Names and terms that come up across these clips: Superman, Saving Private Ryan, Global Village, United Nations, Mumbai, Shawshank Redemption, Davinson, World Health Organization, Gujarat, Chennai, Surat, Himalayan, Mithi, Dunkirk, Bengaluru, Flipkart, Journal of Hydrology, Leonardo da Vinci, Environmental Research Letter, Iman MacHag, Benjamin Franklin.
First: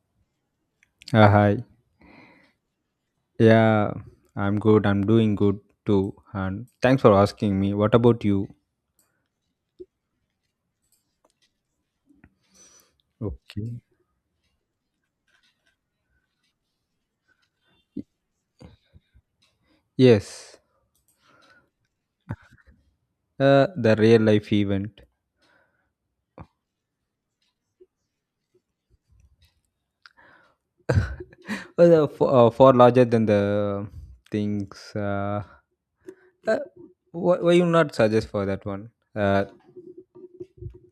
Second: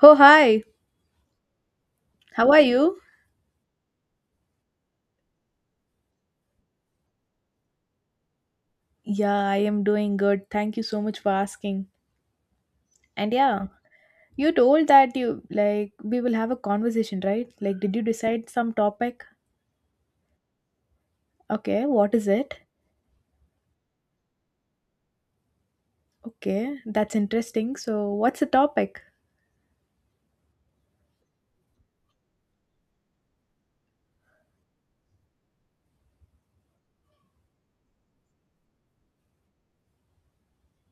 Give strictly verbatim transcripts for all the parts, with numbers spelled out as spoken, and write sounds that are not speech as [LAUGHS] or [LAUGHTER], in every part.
Oh, hi. Uh, hi. How are you? Yeah, I'm good. I'm doing good too. And thanks for asking me. What about you? Yeah, I am doing good. Thank you so much for asking. And yeah, Okay. you told that you like we will have a conversation, right? Like, did you decide some topic? Yes. Okay, what is it? Uh, the real life event. Okay, that's interesting. So, what's the topic? [LAUGHS] well, uh, for, uh, far larger than the things. Uh, uh, why, why you not suggest for that one? Uh,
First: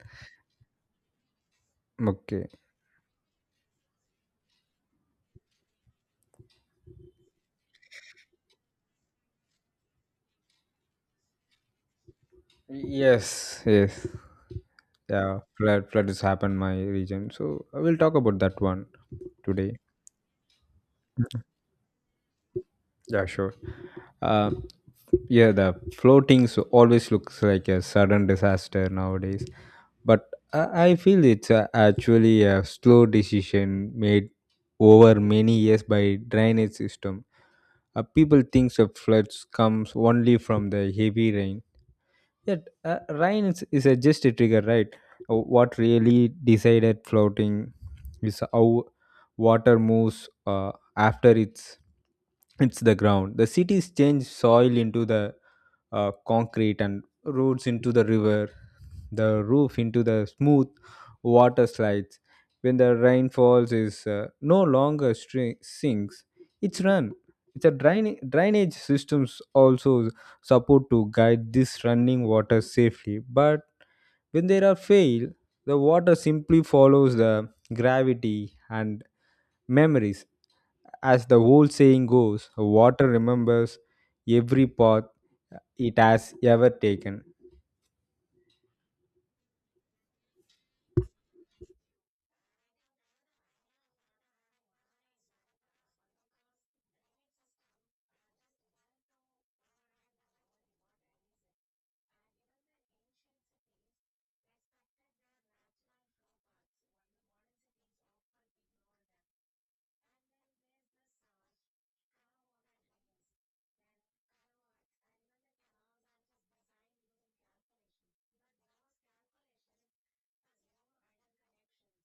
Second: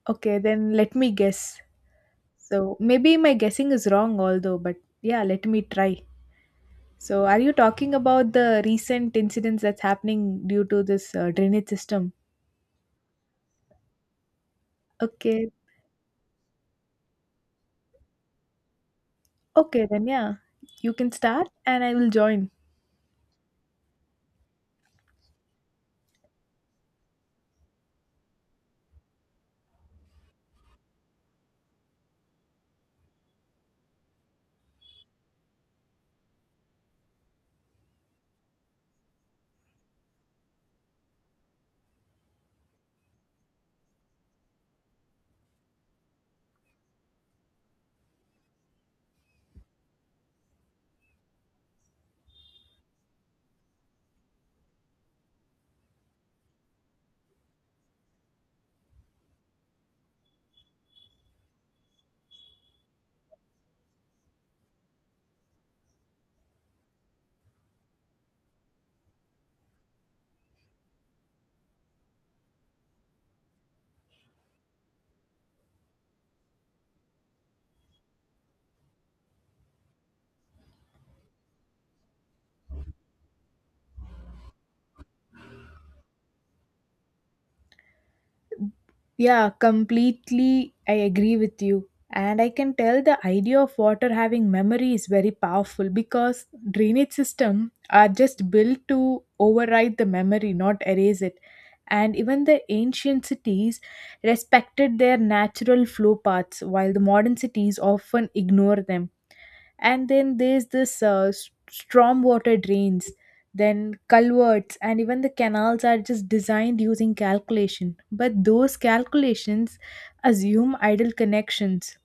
Okay, then let me guess. Okay. So, maybe my guessing is wrong, although, but yeah, let me try. So, are you talking about the recent incidents that's happening due to this uh, drainage system? Yes. Yes. Yeah. Okay, Flood. Flood has happened my region. So I will talk about that one today. okay, then yeah, you can start and I will join. Yeah, sure. Uh, yeah, the floatings always looks like a sudden disaster nowadays, but I, I feel it's uh, actually a slow decision made over many years by drainage system. Uh, people thinks of floods comes only from the heavy rain, yet, uh, rain is, is a just a trigger, right? Uh, What really decided floating is how water moves uh, after it's it's the ground. The cities change soil into the uh, concrete and roads into the river, the roof into the smooth water slides. When the rain falls, is uh, no longer stri- sinks; it's run it's a drain, drainage systems also support to guide this running water safely, but when there are fail the water simply follows the gravity and memories, as the old saying goes, water remembers every path it has ever taken. Yeah, completely. I agree with you. And I can tell the idea of water having memory is very powerful because drainage system are just built to override the memory, not erase it. And even the ancient cities respected their natural flow paths, while the modern cities often ignore them. And then there's this uh, s- storm water drains, then culverts, and even the canals are just designed using calculation, but those calculations assume idle connections.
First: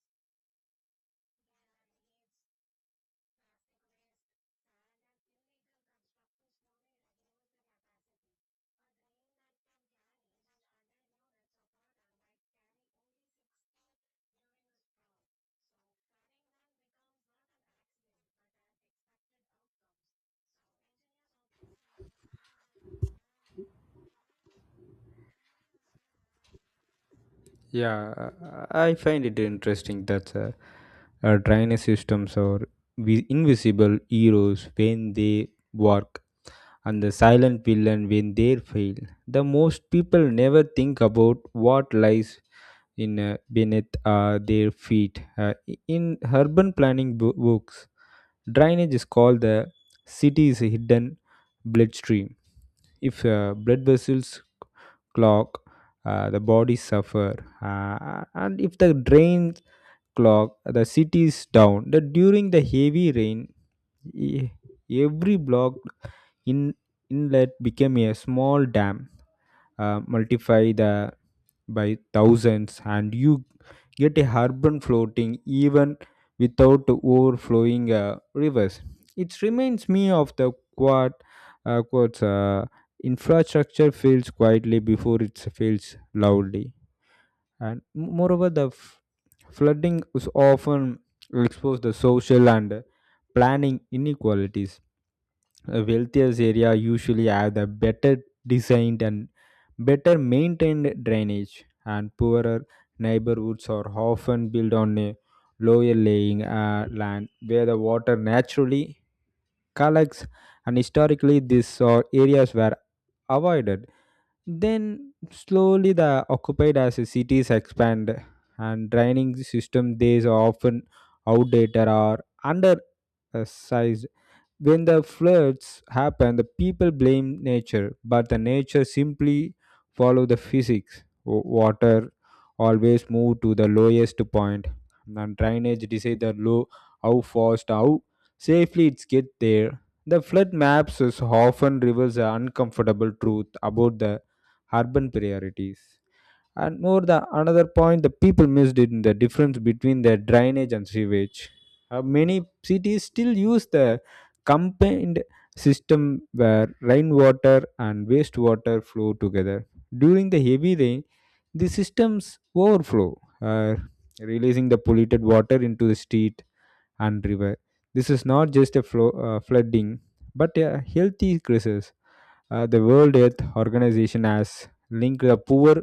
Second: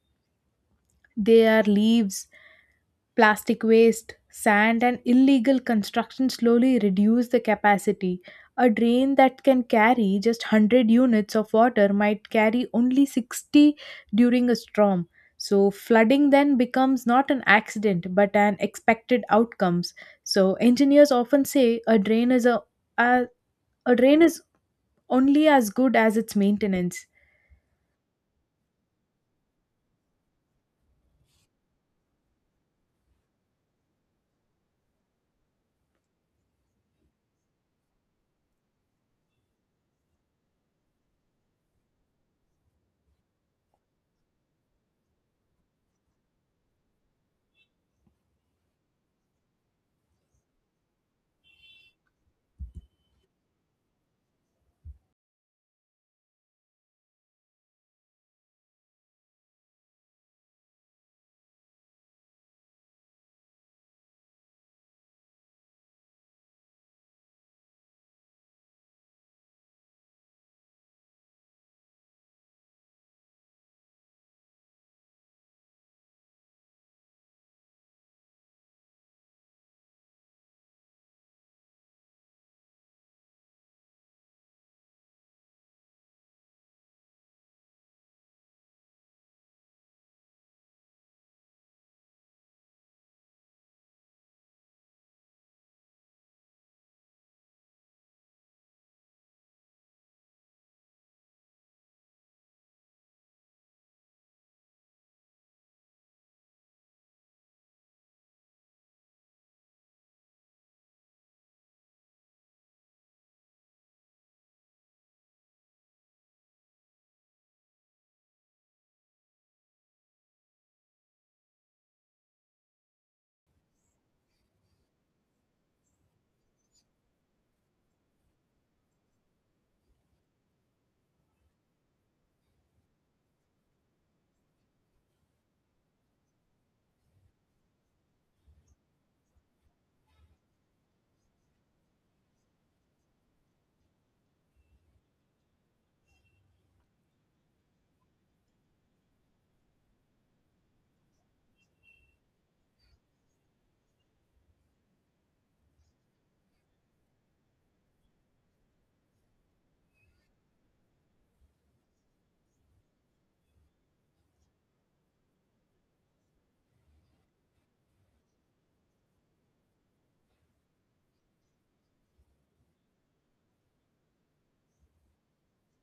They are leaves. Plastic waste, sand, and illegal construction slowly reduce the capacity. A drain that can carry just one hundred units of water might carry only sixty during a storm. So, flooding then becomes not an accident but an expected outcomes. So, engineers often say a drain is a, a, a drain is only as good as its maintenance. Yeah, I I find it interesting that uh, uh, drainage systems are vi- invisible heroes when they work and the silent villain when they fail. The most people never think about what lies in, uh, beneath uh, their feet. Uh, i- in urban planning bo- books, drainage is called the city's hidden bloodstream. If, uh, blood vessels clog, uh, the bodies suffer, uh, and if the drain clog the city is down the during the heavy rain, e- every blocked in inlet became a small dam, uh, multiply the by thousands and you get a urban floating even without overflowing uh, rivers. It reminds me of the quad uh, quotes, uh, infrastructure fails quietly before it fails loudly. And m- moreover, the f- flooding is often expose the social and uh, planning inequalities. The wealthiest area usually have the better designed and better maintained drainage, and poorer neighborhoods are often built on a lower laying uh, land where the water naturally collects, and historically these are areas were avoided, then slowly the occupied as the cities expand, and draining system they are often outdated or undersized. When the floods happen, the people blame nature, but the nature simply follow the physics. W- Water always move to the lowest point, and drainage decide the low how fast, how safely it's get there. The flood maps is often reveals an uncomfortable truth about the urban priorities, and more the another point the people missed it in the difference between the drainage and sewage. Uh, many cities still use the combined system where rainwater and wastewater flow together. During the heavy rain the systems overflow, uh, releasing the polluted water into the street and river. This is not just a flo- uh, flooding, but a healthy crisis. Uh, the World Health Organization has linked the poor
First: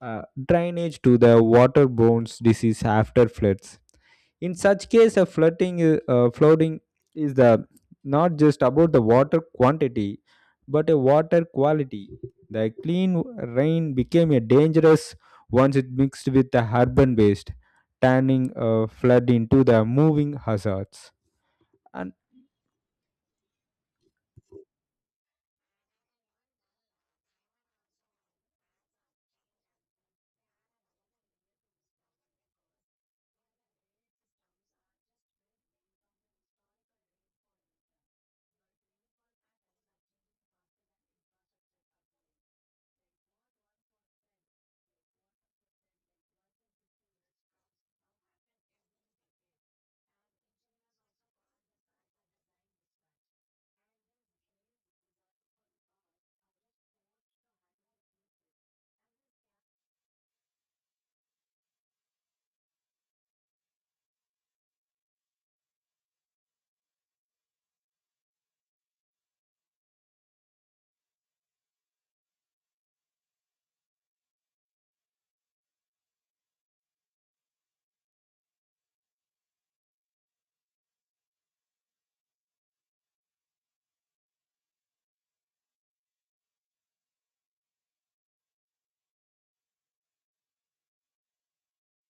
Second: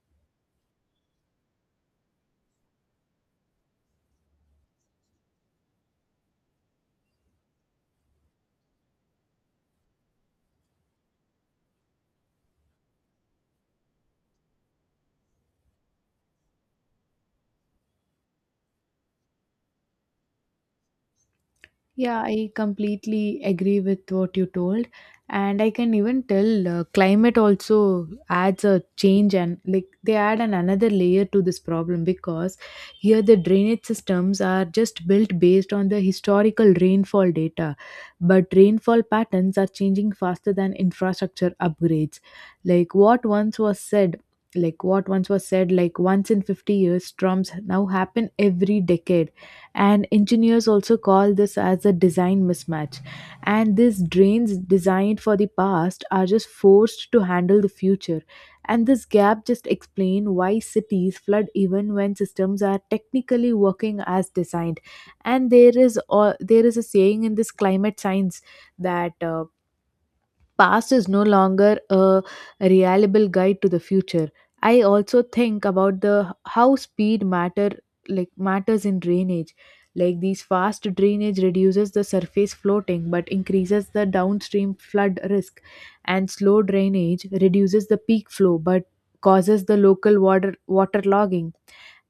uh, drainage to the waterborne disease after floods. In such case, a flooding, i- uh, flooding is the not just about the water quantity, but a water quality. The clean rain became a dangerous once it mixed with the urban waste, turning a flood into the moving hazards. And Yeah, I completely agree with what you told. And I can even tell, uh, climate also adds a change, and like they add an another layer to this problem because here the drainage systems are just built based on the historical rainfall data. But rainfall patterns are changing faster than infrastructure upgrades. Like what once was said, like what once was said, like once in fifty years, storms now happen every decade, and engineers also call this as a design mismatch, and these drains designed for the past are just forced to handle the future, and this gap just explain why cities flood even when systems are technically working as designed. And there is all there is a saying in this climate science that uh, past is no longer a reliable guide to the future. I also think about the how speed matter like matters in drainage, like these fast drainage reduces the surface floating but increases the downstream flood risk, and slow drainage reduces the peak flow but causes the local water water logging.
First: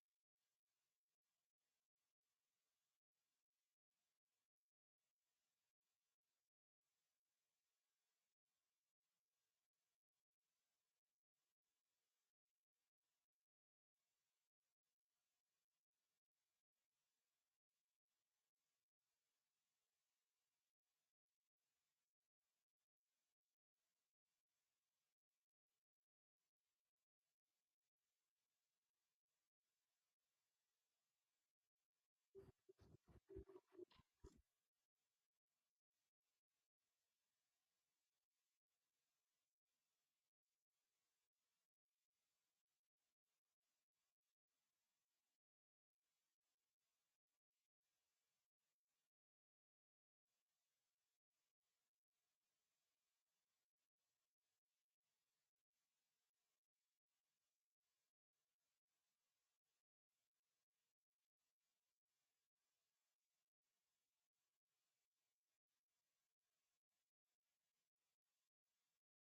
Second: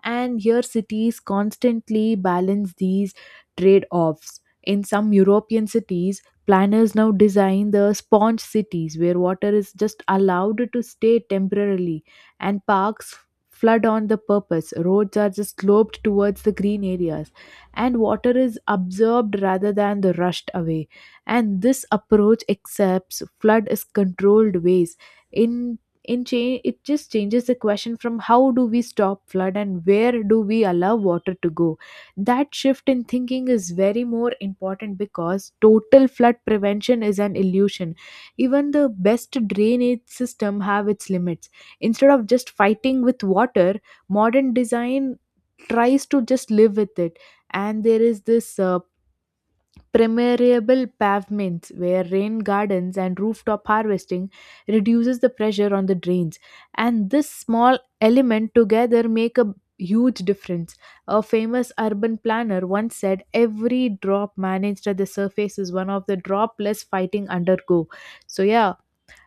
And here cities constantly balance these trade offs. In some European cities, planners now design the sponge cities where water is just allowed to stay temporarily, and parks flood on the purpose. Roads are just sloped towards the green areas, and water is absorbed rather than the rushed away. And this approach accepts flood as controlled ways. In in change It just changes the question from how do we stop flood and where do we allow water to go. That shift in thinking is very more important because total flood prevention is an illusion. Even the best drainage system have its limits. Instead of just fighting with water, modern design tries to just live with it. And there is this uh, permeable pavements where rain gardens and rooftop harvesting reduces the pressure on the drains, and this small element together make a huge difference. A famous urban planner once said, every drop managed at the surface is one of the drop less fighting undergo. So yeah,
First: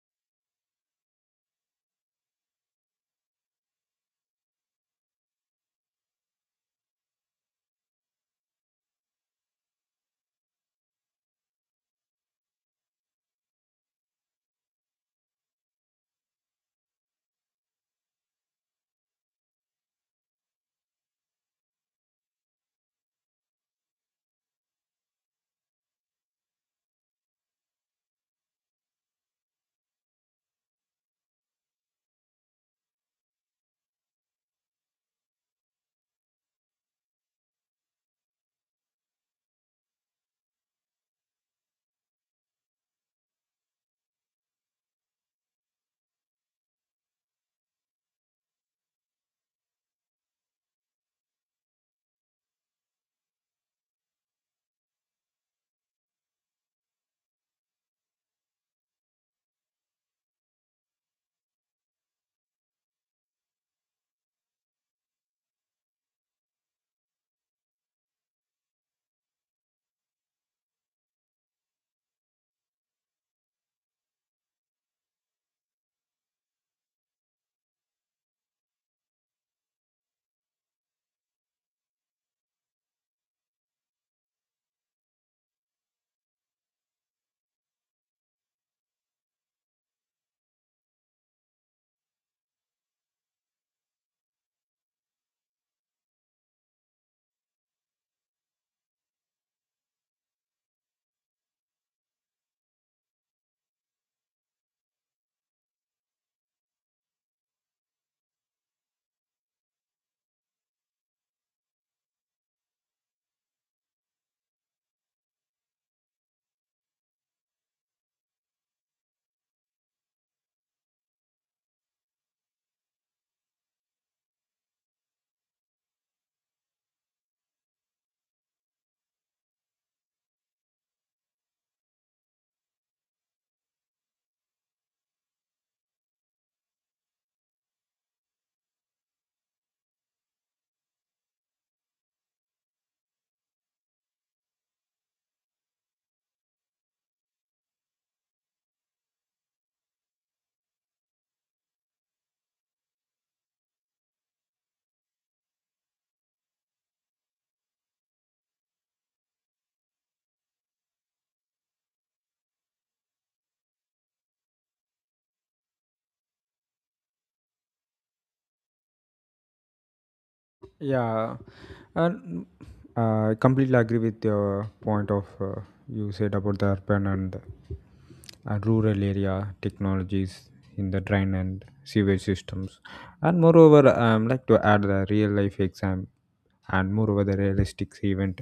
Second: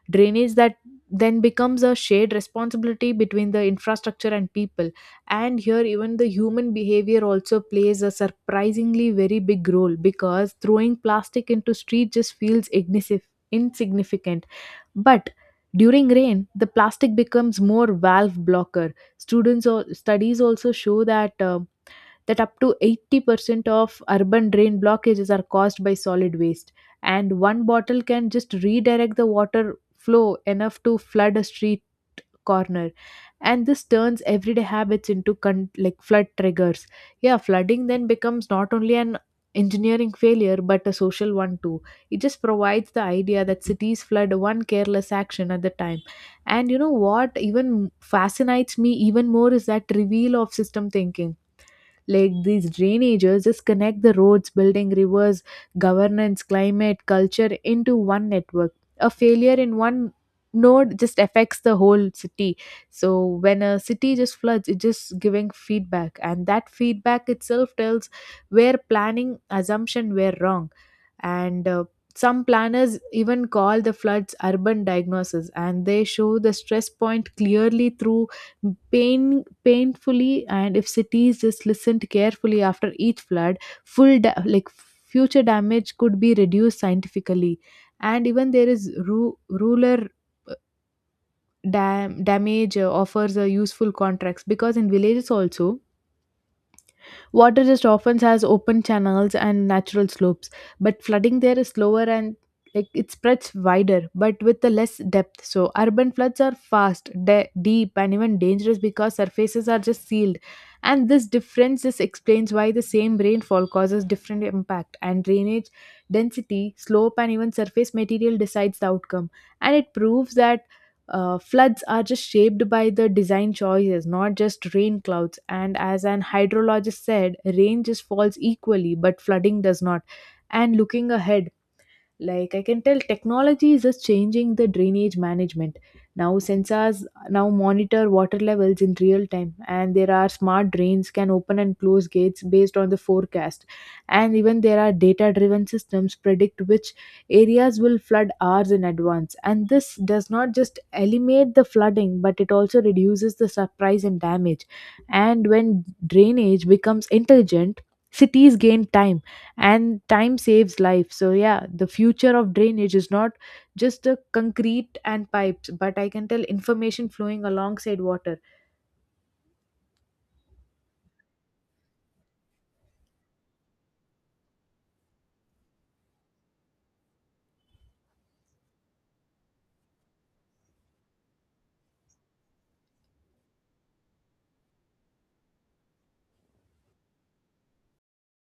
drainage that then becomes a shared responsibility between the infrastructure and people. And here even the human behavior also plays a surprisingly very big role because throwing plastic into street just feels ignis- insignificant, but during rain the plastic becomes more valve blocker. Students or studies also show that uh, that up to eighty percent of urban drain blockages are caused by solid waste, and one bottle can just redirect the water flow enough to flood a street corner. And this turns everyday habits into con- like flood triggers. Yeah, flooding then becomes not only an engineering failure but a social one too. It just provides the idea that cities flood one careless action at the time. And you know what, even fascinates me even more is that reveal of system thinking, like these drainages just connect the roads, building, rivers, governance, climate, culture into one network. A failure in one node just affects the whole city. So when a city just floods, it's just giving feedback, and that feedback itself tells where planning assumption were wrong. And uh, some planners even call the floods urban diagnosis, and they show the stress point clearly through pain painfully. And if cities just listened carefully after each flood, full da- like future damage could be reduced scientifically. And even there is ru- ruler dam- damage uh, offers a useful contracts because in villages also water just often has open channels and natural slopes, but flooding there is slower, and like it spreads wider, but with the less depth. So urban floods are fast, de- deep, and even dangerous because surfaces are just sealed. And this difference just explains why the same rainfall causes different impact. And drainage density, slope, and even surface material decides the outcome. And it proves that uh, floods are just shaped by the design choices, not just rain clouds. And as an hydrologist said, rain just falls equally, but flooding does not. And looking ahead, like I can tell technology is just changing the drainage management. Now sensors now monitor water levels in real time, and there are smart drains can open and close gates based on the forecast, and even there are data driven systems predict which areas will flood hours in advance, and this does not just eliminate the flooding, but it also reduces the surprise and damage. And when drainage becomes intelligent, cities gain time, and time saves life. So yeah, the future of drainage is not just the concrete and pipes, but I can tell information flowing alongside water. yeah, and uh, I completely agree with your point of, uh, you said about the urban and, uh, rural area technologies in the drain and sewage systems. And moreover, um, like to add the real life exam, and moreover the realistic event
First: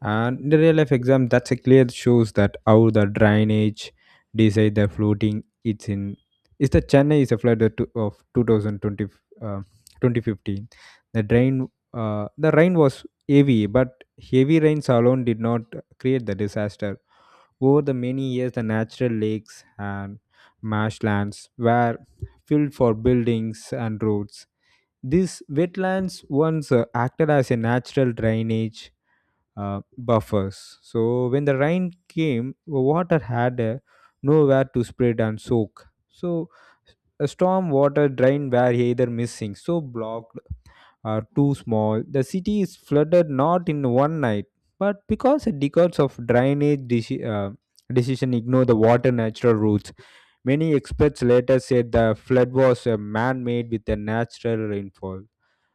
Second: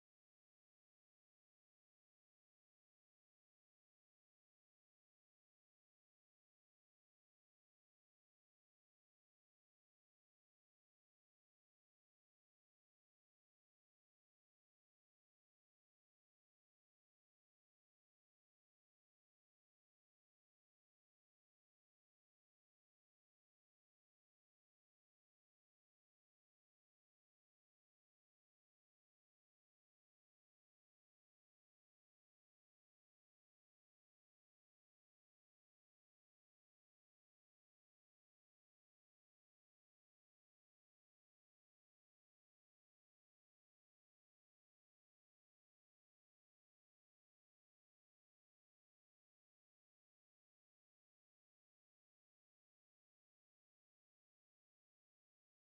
and the real life exam that's a clear shows that how the drainage decide the floating it's in is the Chennai is a flood of two- of twenty twenty, uh, twenty fifteen. The drain, uh, the rain was heavy, but heavy rains alone did not create the disaster. Over the many years, the natural lakes and marshlands were filled for buildings and roads. These wetlands once uh, acted as a natural drainage uh, buffers. So when the rain came, the water had uh, nowhere to spread and soak. So a storm water drain were either missing, so blocked are too small, the city is flooded not in one night, but because decades of drainage deci- uh, decision ignore the water natural routes. Many experts later said the flood was uh, man-made with a natural rainfall.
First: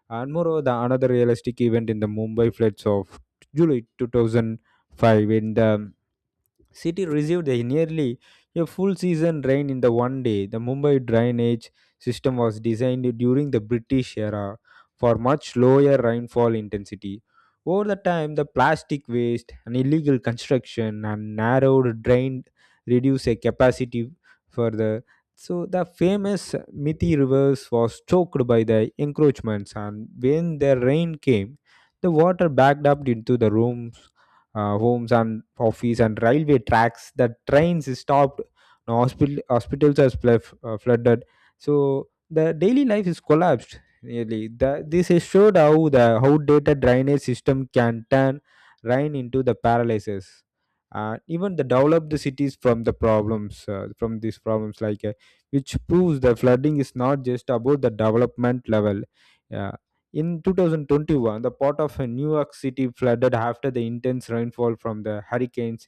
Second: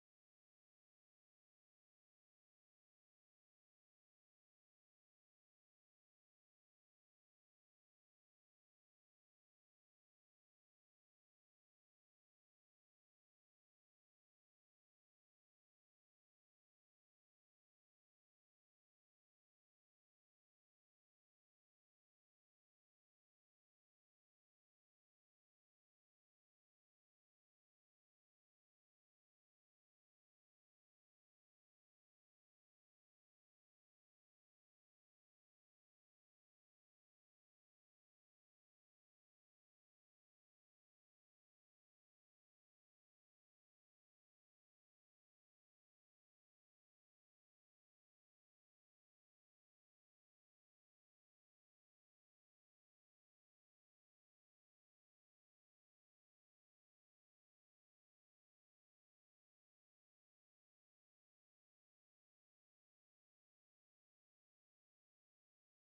And moreover, the another realistic event in the Mumbai floods of July two thousand five when the City received a nearly a full season rain in the one day. The Mumbai drainage system was designed during the British era for much lower rainfall intensity. Over the time, the plastic waste and illegal construction and narrowed drain reduced a capacity further. So the famous Mithi rivers was choked by the encroachments, and when the rain came, the water backed up into the rooms, uh, homes and office and railway tracks, the trains is stopped, no hospital hospitals are splef- uh, flooded, so the daily life is collapsed nearly. The, this is showed how the outdated drainage system can turn rain into the paralysis, uh, even the developed cities from the problems, uh, from these problems like, uh, which proves the flooding is not just about the development level. Yeah, in twenty twenty-one, the part of, uh, New York City flooded after the intense rainfall from the hurricanes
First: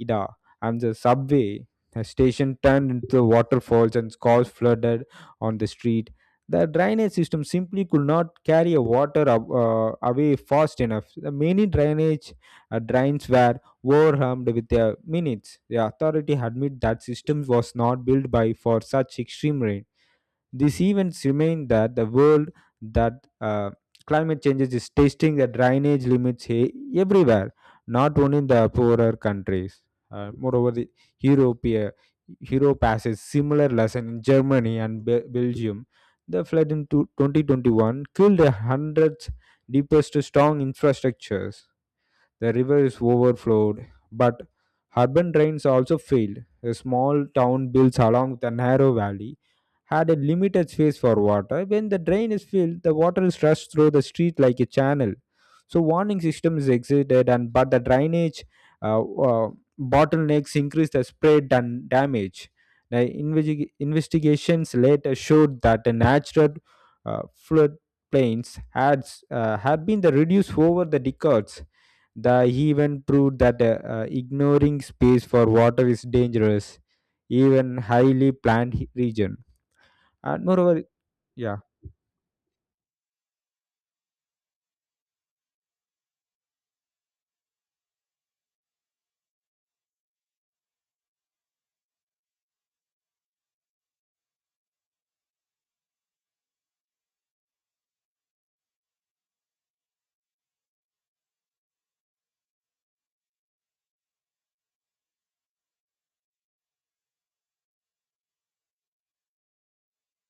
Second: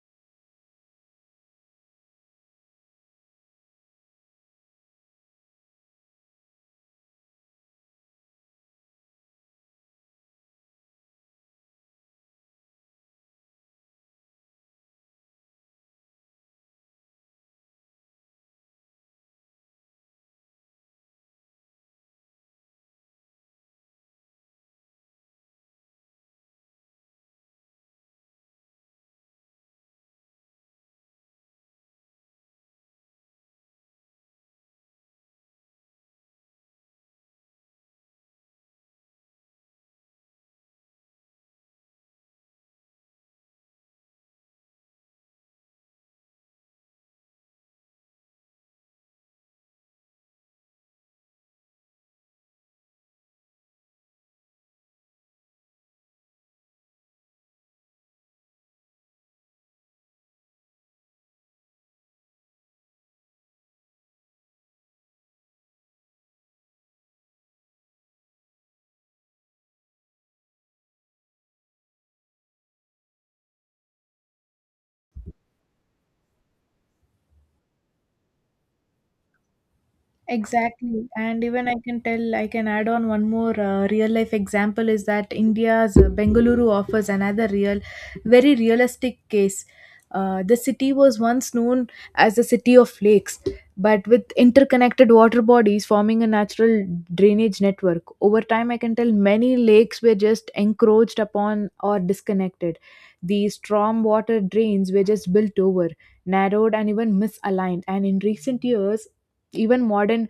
Ida, and the subway uh, station turned into waterfalls and cars flooded on the street. The drainage system simply could not carry water ab- uh, away fast enough. The many drainage uh, drains were overwhelmed with their minutes. The authority admit that system was not built by for such extreme rain. These events remain that the world that, uh, climate changes is testing the drainage limits he- everywhere, not only in the poorer countries. Uh, moreover, the Europe, uh, Europe passes similar lesson in Germany and Be- Belgium. The flood in two- twenty twenty-one killed hundreds, deepest to strong infrastructures. The river is overflowed, but urban drains also failed. A small town built along the narrow valley had a limited space for water. When the drain is filled, the water is rushed through the street like a channel. So warning systems existed, and but the drainage uh, uh, bottlenecks increased the spread and damage. The investi- investigations later showed that the natural uh, flood plains had, uh, had been the reduced over the decades. The he even proved that, uh, uh, ignoring space for water is dangerous, even highly planned he- region. And moreover, Exactly. And yeah, even I can tell, I can add on one more uh, real life example is that India's uh, Bengaluru offers another real, very realistic case. Uh, the city was once known as the city of lakes, but with interconnected water bodies forming a natural drainage network. Over time, I can tell many lakes were just encroached upon or disconnected. These storm water drains were just built over, narrowed, and even misaligned. And in recent years, even modern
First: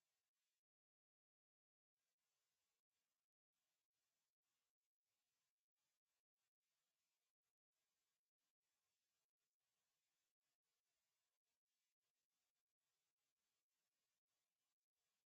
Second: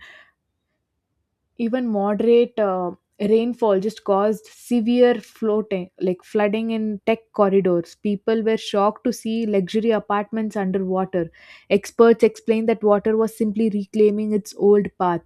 even moderate uh, rainfall just caused severe floating like flooding in tech corridors. People were shocked to see luxury apartments underwater. Experts explained that water was simply reclaiming its old path,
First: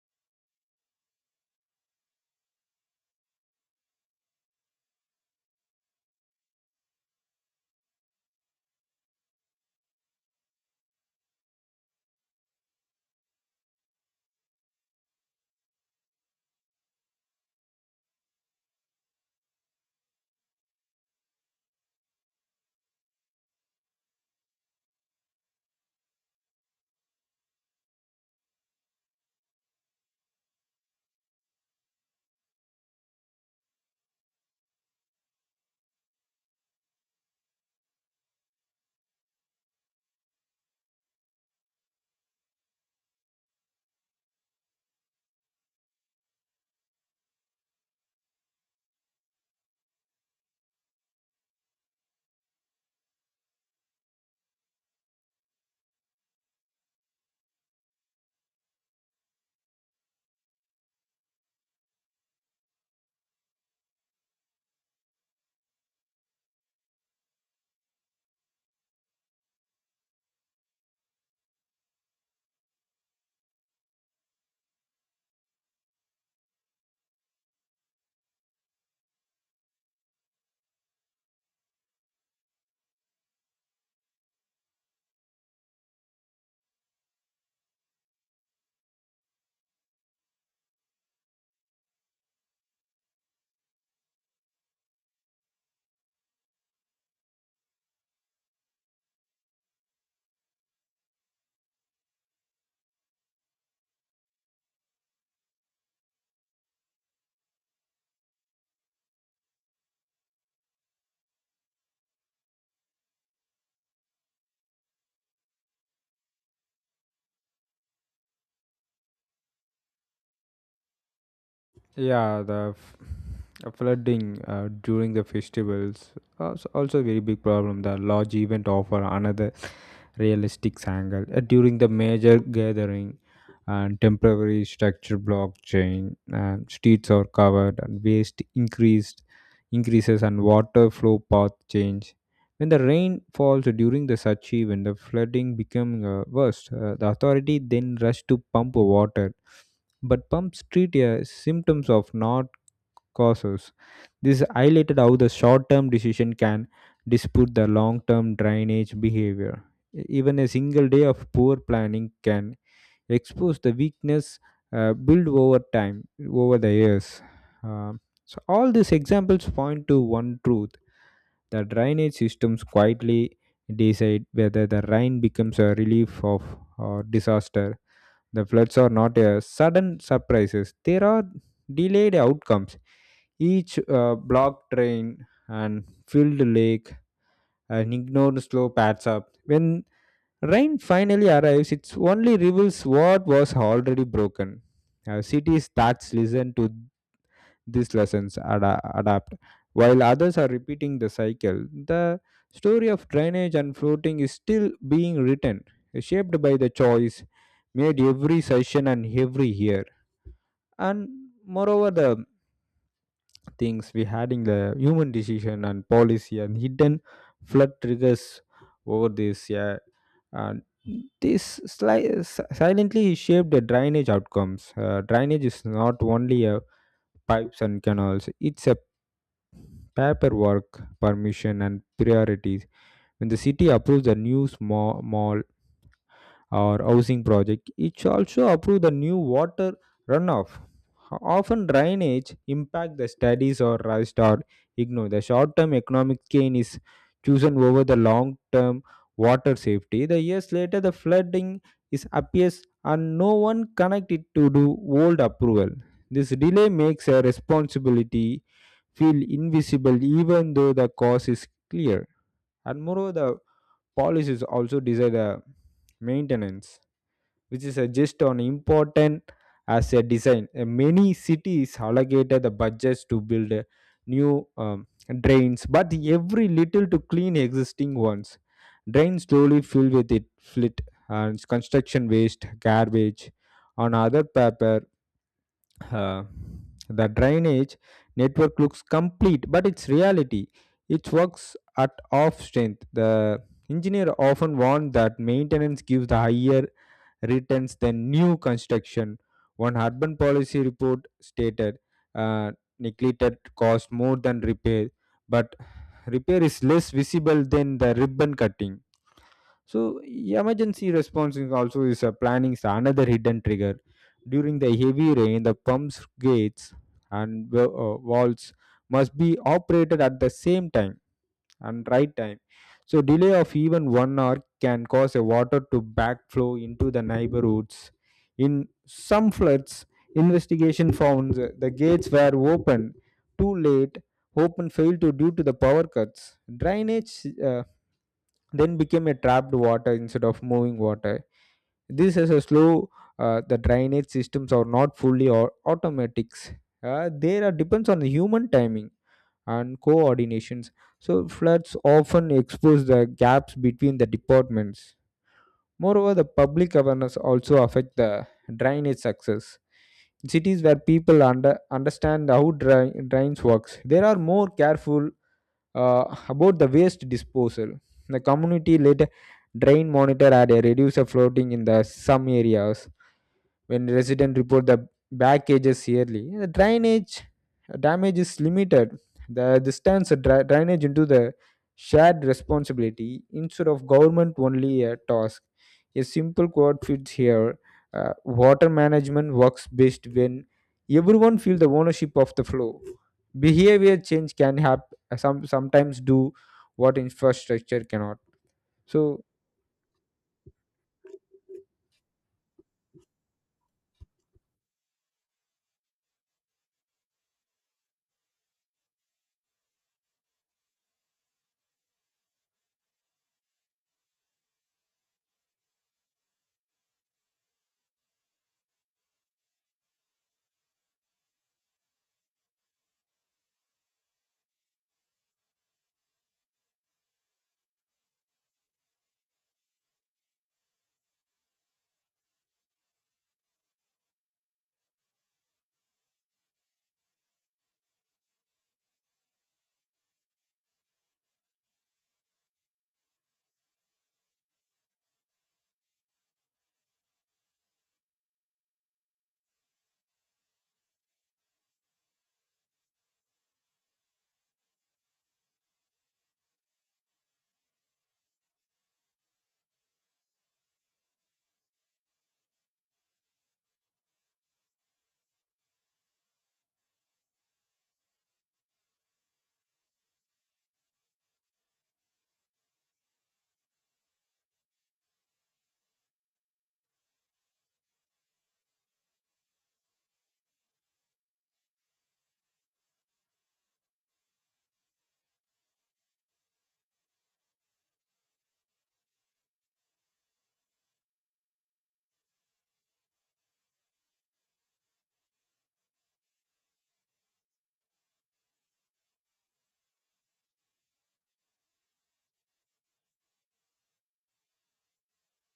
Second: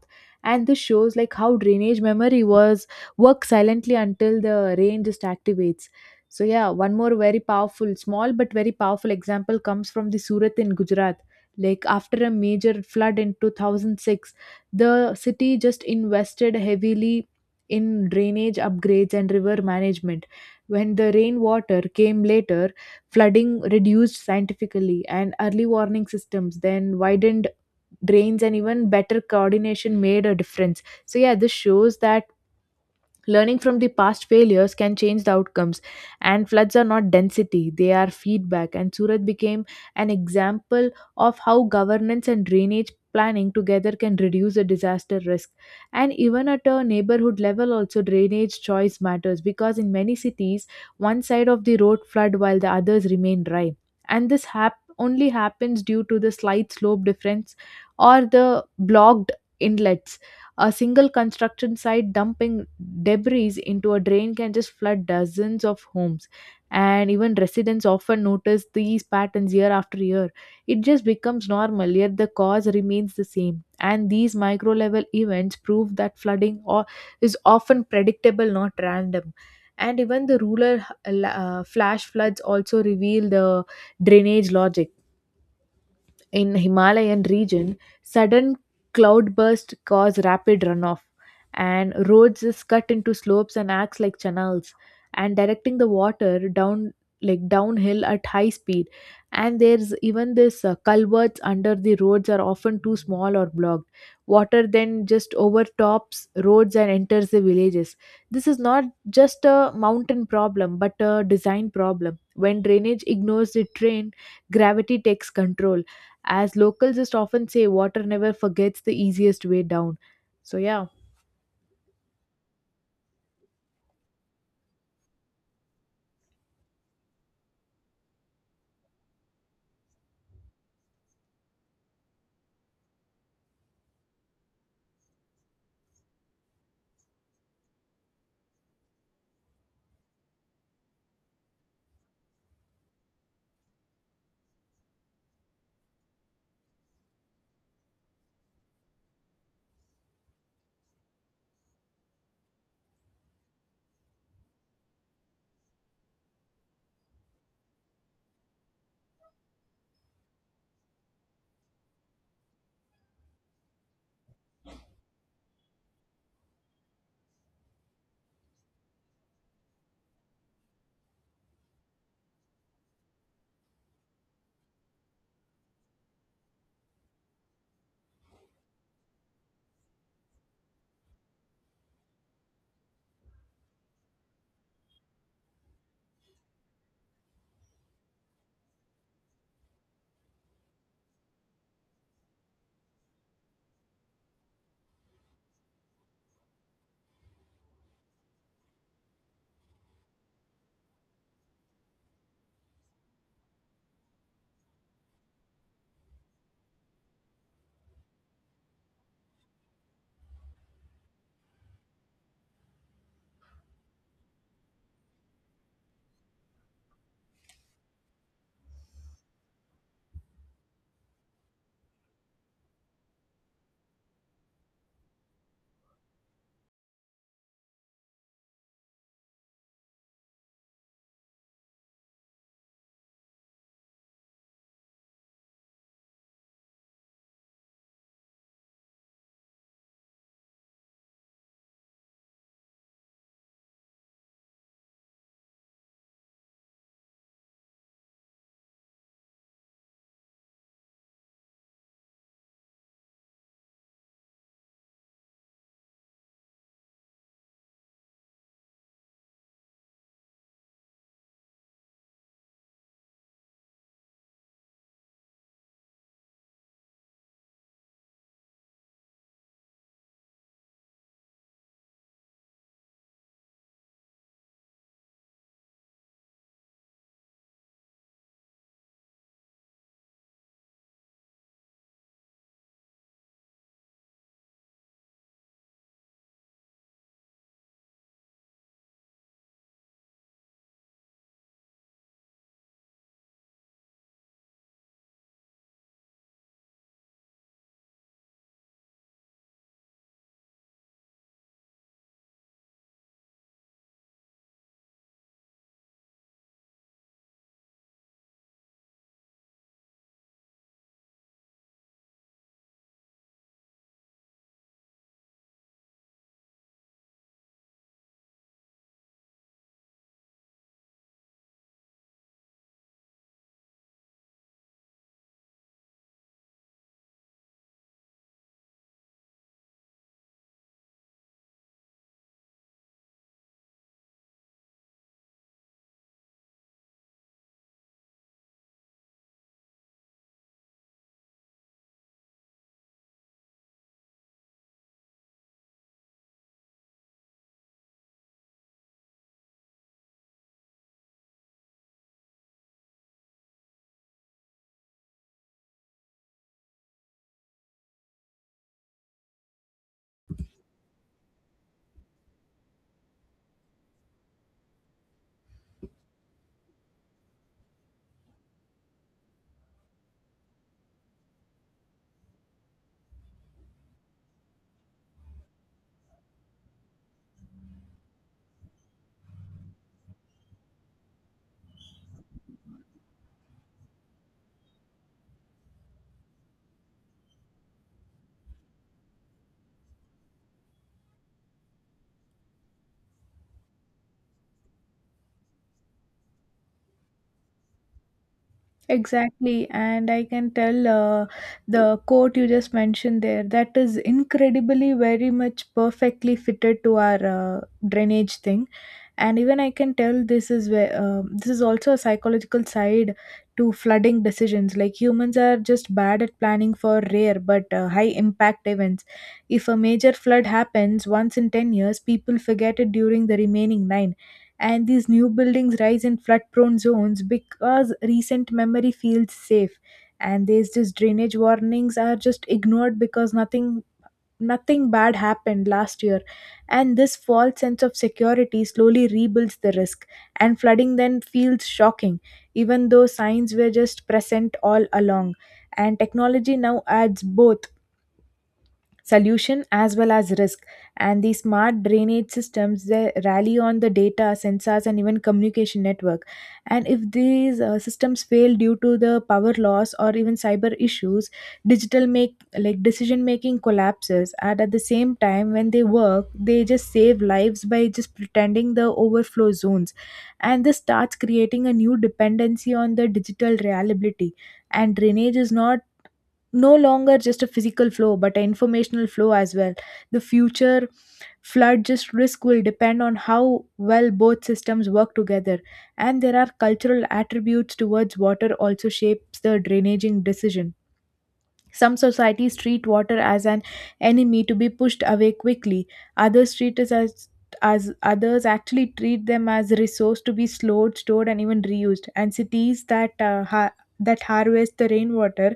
and this shows like how drainage memory was work silently until the rain just activates. So yeah, one more very powerful, small but very powerful example comes from the Surat in Gujarat, like after a major flood in two thousand six the city just invested heavily in drainage upgrades and river management. When the rainwater came later, flooding reduced scientifically, and early warning systems then widened drains, and even better coordination made a difference. So, yeah, this shows that learning from the past failures can change the outcomes, and floods are not density, they are feedback. And Surat became an example of how governance and drainage planning together can reduce a disaster risk. And even at a neighborhood level, also drainage choice matters because in many cities, one side of the road flood while the others remain dry. And this hap- only happens due to the slight slope difference or the blocked inlets. A single construction site dumping debris into a drain can just flood dozens of homes. And even residents often notice these patterns year after year. It just becomes normal, yet the cause remains the same. And these micro level events prove that flooding or is often predictable, not random. And even the rural uh, flash floods also reveal the drainage logic. In Himalayan region, sudden cloudbursts cause rapid runoff, and roads is cut into slopes and acts like channels, and directing the water down like downhill at high speed. And there's even this uh, culverts under the roads are often too small or blocked. Water then just overtops roads and enters the villages. This is not just a mountain problem, but a design problem. When drainage ignores the train, gravity takes control. As locals just often say, water never forgets the easiest way down. So, yeah. yeah, the f- uh, flooding uh, during the festivals also also a very big problem. The large event offer another realistic angle uh, during the major gathering and temporary structure blockchain and streets are covered and waste increased increases and water flow path change when the rain falls during the such event the flooding become uh, worse. Uh, the authority then rush to pump water, but pumps treat uh, symptoms of not causes. This highlighted how the short term decision can dispute the long term drainage behavior. E- Even a single day of poor planning can expose the weakness uh, built over time, over the years. Um, so, all these examples point to one truth: the drainage systems quietly decide whether the rain becomes a relief of or disaster. The floods are not a sudden surprises. There are delayed outcomes. Each uh, blocked drain and filled lake and ignored slope adds up. When rain finally arrives, it only reveals what was already broken. Uh, cities that listen to these lessons ada- adapt, while others are repeating the cycle. The story of drainage and floating is still being written, shaped by the choice made every session and every year, and moreover the things we had in the human decision and policy and hidden flood triggers over this, yeah, and this sli- s- silently shaped the drainage outcomes. Uh, drainage is not only a pipes and canals, it's a paperwork, permission, and priorities. When the city approves a new small mall or housing project, it also approves the new water runoff. Often drainage impact the studies or rust or ignore. The short-term economic gain is chosen over the long-term water safety. The years later, the flooding is appears and no one connected to do old approval. This delay makes a responsibility feel invisible even though the cause is clear. And moreover, the policies also design the maintenance, which is a just on important as a design. Uh, Many cities allocated the budgets to build uh, new, um, drains, but every little to clean existing ones. Drains slowly filled with it, flit and construction waste, garbage, and other paper, uh, the drainage network looks complete, but it's reality. It works at off strength. The engineer often warned that maintenance gives the higher returns than new construction. One urban policy report stated, uh, neglected cost more than repair, but repair is less visible than the ribbon cutting. So emergency response is also is a planning is another hidden trigger. During the heavy rain, the pumps, gates, and wa- uh, valves must be operated at the same time and right time. So delay of even one hour can cause a water to backflow into the neighborhoods. In some floods, investigation found that the gates were open too late, open failed to due to the power cuts. Drainage, uh, then became a trapped water instead of moving water. This is a slow. Uh, the drainage systems are not fully or automatics. Uh, they are depends on the human timing and coordinations. So floods often expose the gaps between the departments. Moreover, the public awareness also affect the drainage success. In cities where people under, understand how dra- drains works, they are more careful uh, about the waste disposal, the community led drain monitor had a reducer floating in the some areas. When residents report the back cages yearly, the drainage damage is limited. The this turns the dra- drainage into the shared responsibility instead of government only a task. A simple quote fits here. Uh, water management works best when everyone feel the ownership of the flow. Behavior change can have some sometimes do what infrastructure cannot. So Exactly, and I can tell, uh, the quote you just mentioned there, that is incredibly very much perfectly fitted to our uh, drainage thing. And even I can tell this is where um this is also a psychological side to flooding decisions. Like humans are just bad at planning for rare but uh, high impact events. If a major flood happens once in ten years, people forget it during the remaining nine, and these new buildings rise in flood prone zones because recent memory feels safe, and these just drainage warnings are just ignored because nothing nothing bad happened last year, and this false sense of security slowly rebuilds the risk, and flooding then feels shocking even though signs were just present all along. And technology now adds both solution as well as risk, and the smart drainage systems they rally on the data sensors and even communication network. And if these uh, systems fail due to the power loss or even cyber issues, digital make like decision making collapses, and at the same time when they work they just save lives by just pretending the overflow zones. And this starts creating a new dependency on the digital reliability, and drainage is not no longer just a physical flow but an informational flow as well. The future flood just risk will depend on how well both systems work together. And there are cultural attributes towards water also shapes the drainaging decision. Some societies treat water as an enemy to be pushed away quickly. Others treat it as as others actually treat them as a resource to be slowed, stored, and even reused. And cities that uh, ha- that harvest the rainwater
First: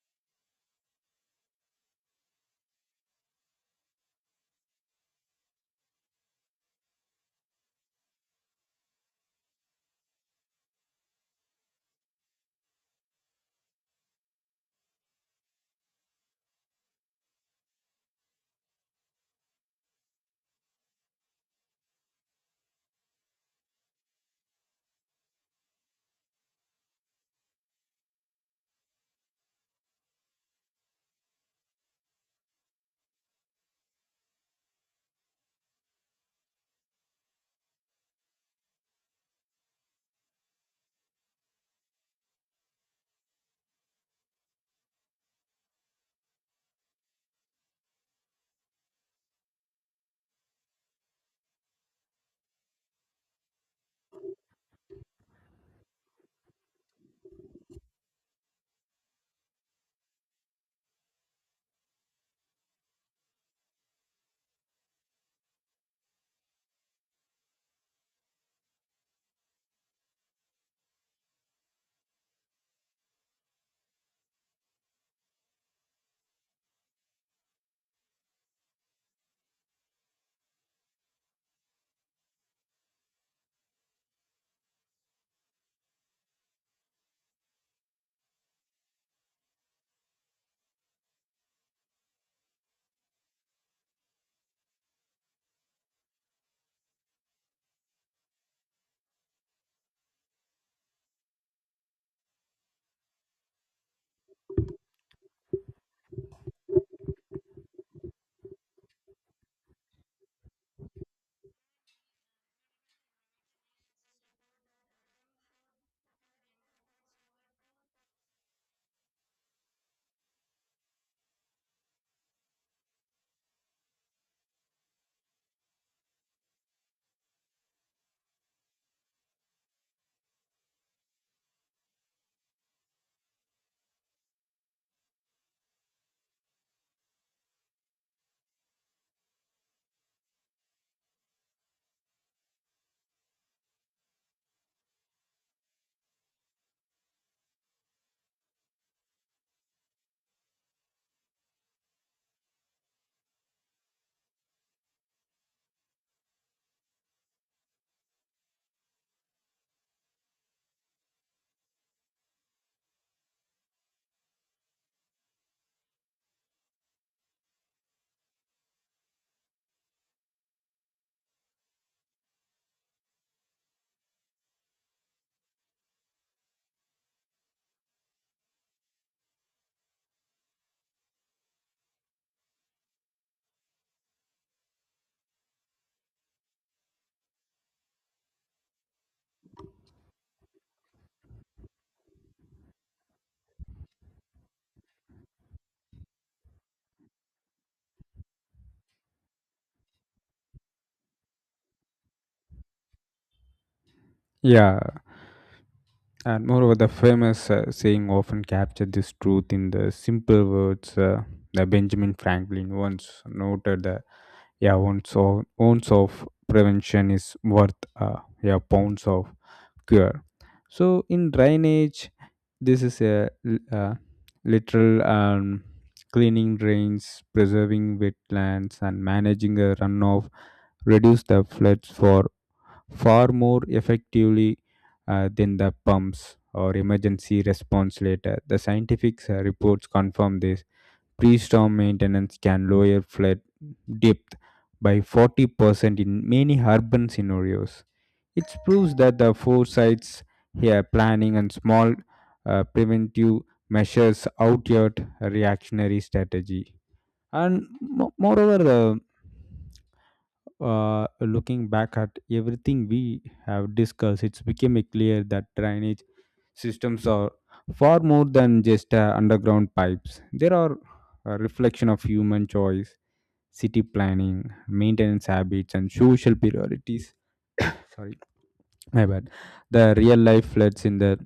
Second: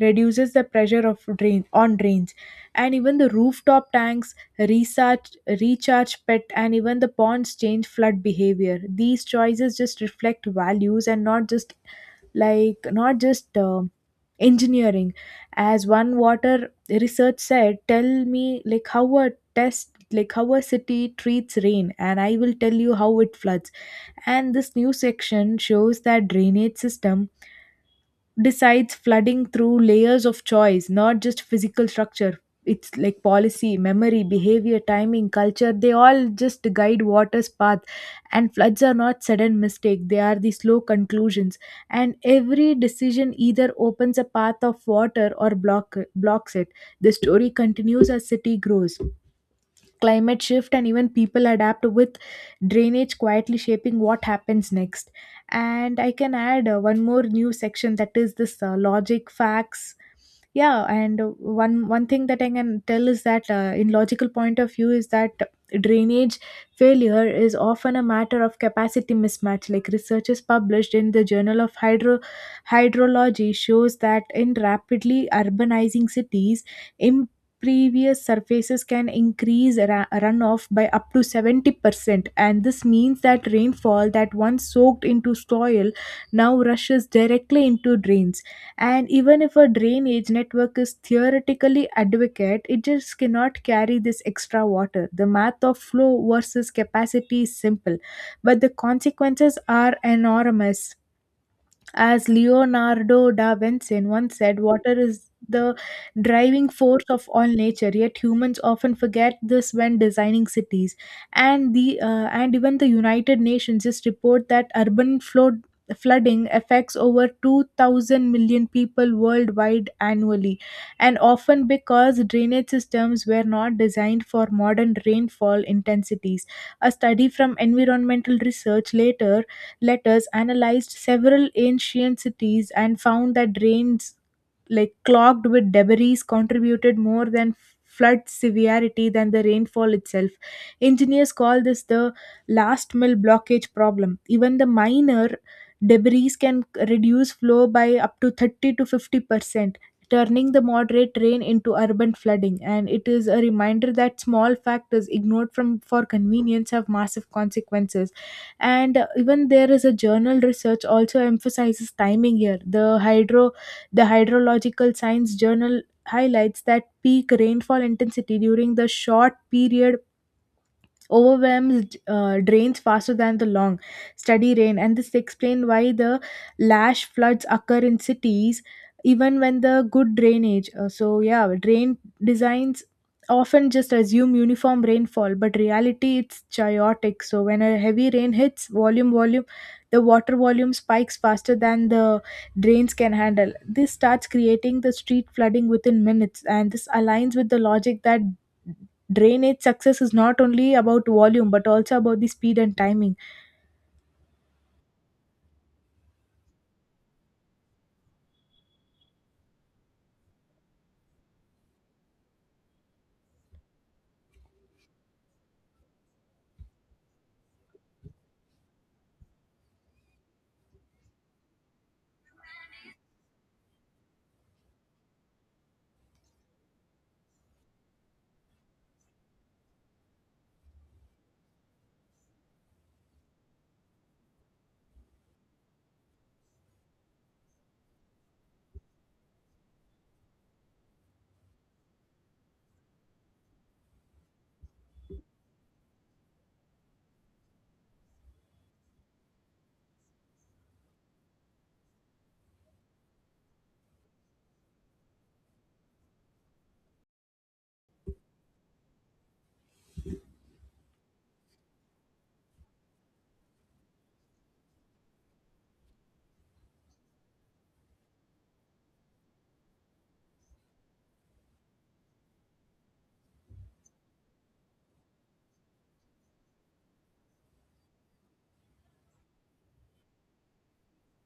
reduces the pressure of drain on drains, and even the rooftop tanks recharge recharge pet, and even the ponds change flood behavior. These choices just reflect values and not just like not just um engineering. As one water research said, tell me like how a test like how a city treats rain and I will tell you how it floods. And this new section shows that drainage system decides flooding through layers of choice, not just physical structure. It's like policy, memory, behavior, timing, culture. They all just guide water's path. And floods are not sudden mistake. They are the slow conclusions. And every decision either opens a path of water or block blocks it. The story continues as city grows, climate shift, and even people adapt with drainage quietly shaping what happens next. And I can add uh, one more new section that is this uh, logic facts. Yeah, and uh, one one thing that I can tell is that uh, in logical point of view is that drainage failure is often a matter of capacity mismatch, like researchers published in the journal of hydro hydrology shows that in rapidly urbanizing cities previous surfaces can increase ra- runoff by up to seventy percent, and this means that rainfall that once soaked into soil now rushes directly into drains. And even if a drainage network is theoretically adequate, it just cannot carry this extra water. The math of flow versus capacity is simple, but the consequences are enormous. As Leonardo da Vinci once said, water is the driving force of all nature, yet humans often forget this when designing cities. And the uh, and even the United Nations just report that urban flood flooding affects over two thousand million million people worldwide annually, and often because drainage systems were not designed for modern rainfall intensities. A study from environmental research later letters analyzed several ancient cities and found that drains like clogged with debris contributed more than flood severity than the rainfall itself. Engineers call this the last mile blockage problem. Even the minor debris can reduce flow by up to thirty to fifty percent, turning the moderate rain into urban flooding, and it is a reminder that small factors ignored from for convenience have massive consequences. And uh, even there is a journal research also emphasizes timing here. The hydro the hydrological science journal highlights that peak rainfall intensity during the short period overwhelms uh, drains faster than the long, steady rain. And this explains why the lash floods occur in cities even when the good drainage. Uh, so yeah, drain designs often just assume uniform rainfall, but reality it's chaotic. So when a heavy rain hits, volume volume the water volume spikes faster than the drains can handle. This starts creating the street flooding within minutes, and this aligns with the logic that drainage success is not only about volume but also about the speed and timing. yeah, and moreover, the famous uh, saying often captured this truth in the simple words. Uh, that Benjamin Franklin once noted that yeah, ounce of, ounce of prevention is worth uh, yeah pounds of cure. So in drainage, this is a l- uh, literal, um, cleaning drains, preserving wetlands, and managing a runoff, reduce the floods for far more effectively uh, than the pumps or emergency response later. The scientific uh, reports confirm this. Pre storm maintenance can lower flood depth by forty percent in many urban scenarios. It proves that the foresights here, planning, and small uh, preventive measures outyard a reactionary strategy. And mo- moreover, uh, uh, looking back at everything we have discussed, it's became clear that drainage systems are far more than just uh, underground pipes. They are a reflection of human choice, city planning, maintenance habits, and social priorities. Sorry, my bad. The real life floods in the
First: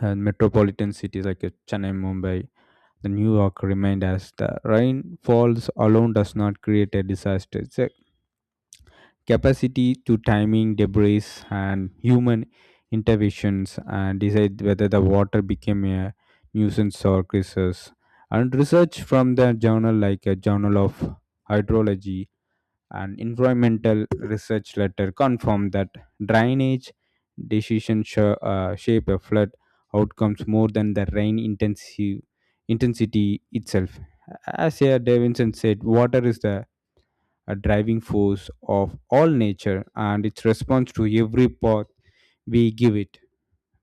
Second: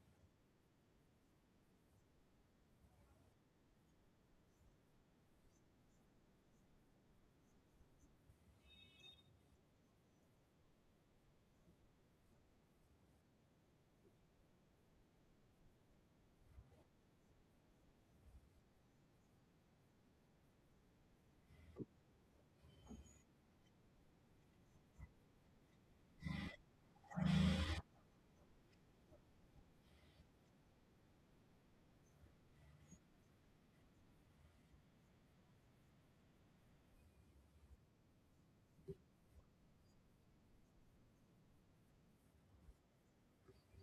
uh, metropolitan cities like, uh, Chennai, Mumbai, the New York remind us that rain falls alone does not create a disaster. Capacity to timing debris and human interventions and decide whether the water became a nuisance or crisis. And research from the journal like a Journal of Hydrology and Environmental Research Letter confirm that drainage decisions sh- uh, shape a flood outcomes more than the rain intensive intensity itself. As, uh, Davinson said, water is the a driving force of all nature and its response to every path we give it,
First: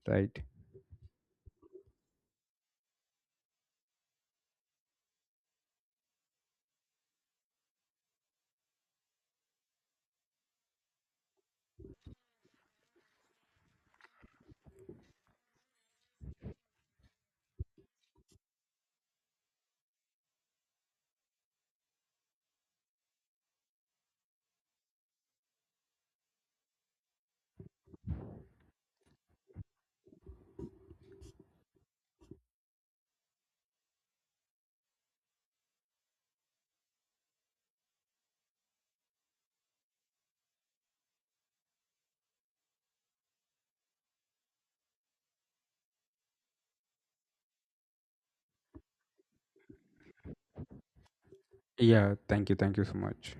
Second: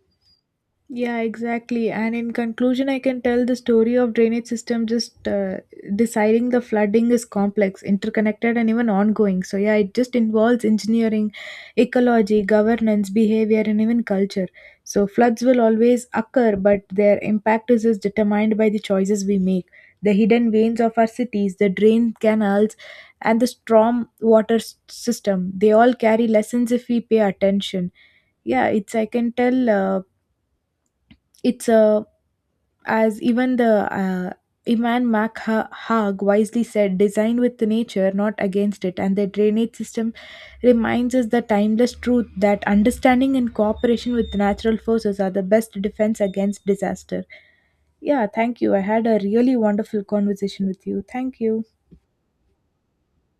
right? Yeah, exactly. And in conclusion, I can tell the story of drainage system just uh, deciding the flooding is complex, interconnected, and even ongoing. So yeah, it just involves engineering, ecology, governance, behavior, and even culture. So floods will always occur, but their impact is just determined by the choices we make. The hidden veins of our cities, the drain canals, and the storm water s- system—they all carry lessons if we pay attention. Yeah, it's I can tell uh, it's a, as even the uh, Iman MacHag wisely said, designed with nature, not against it. And the drainage system reminds us the timeless truth that understanding and cooperation with natural forces are the best defense against disaster. Yeah, thank you. I had a really wonderful conversation with you. Thank you. Yeah, thank you, thank you so much.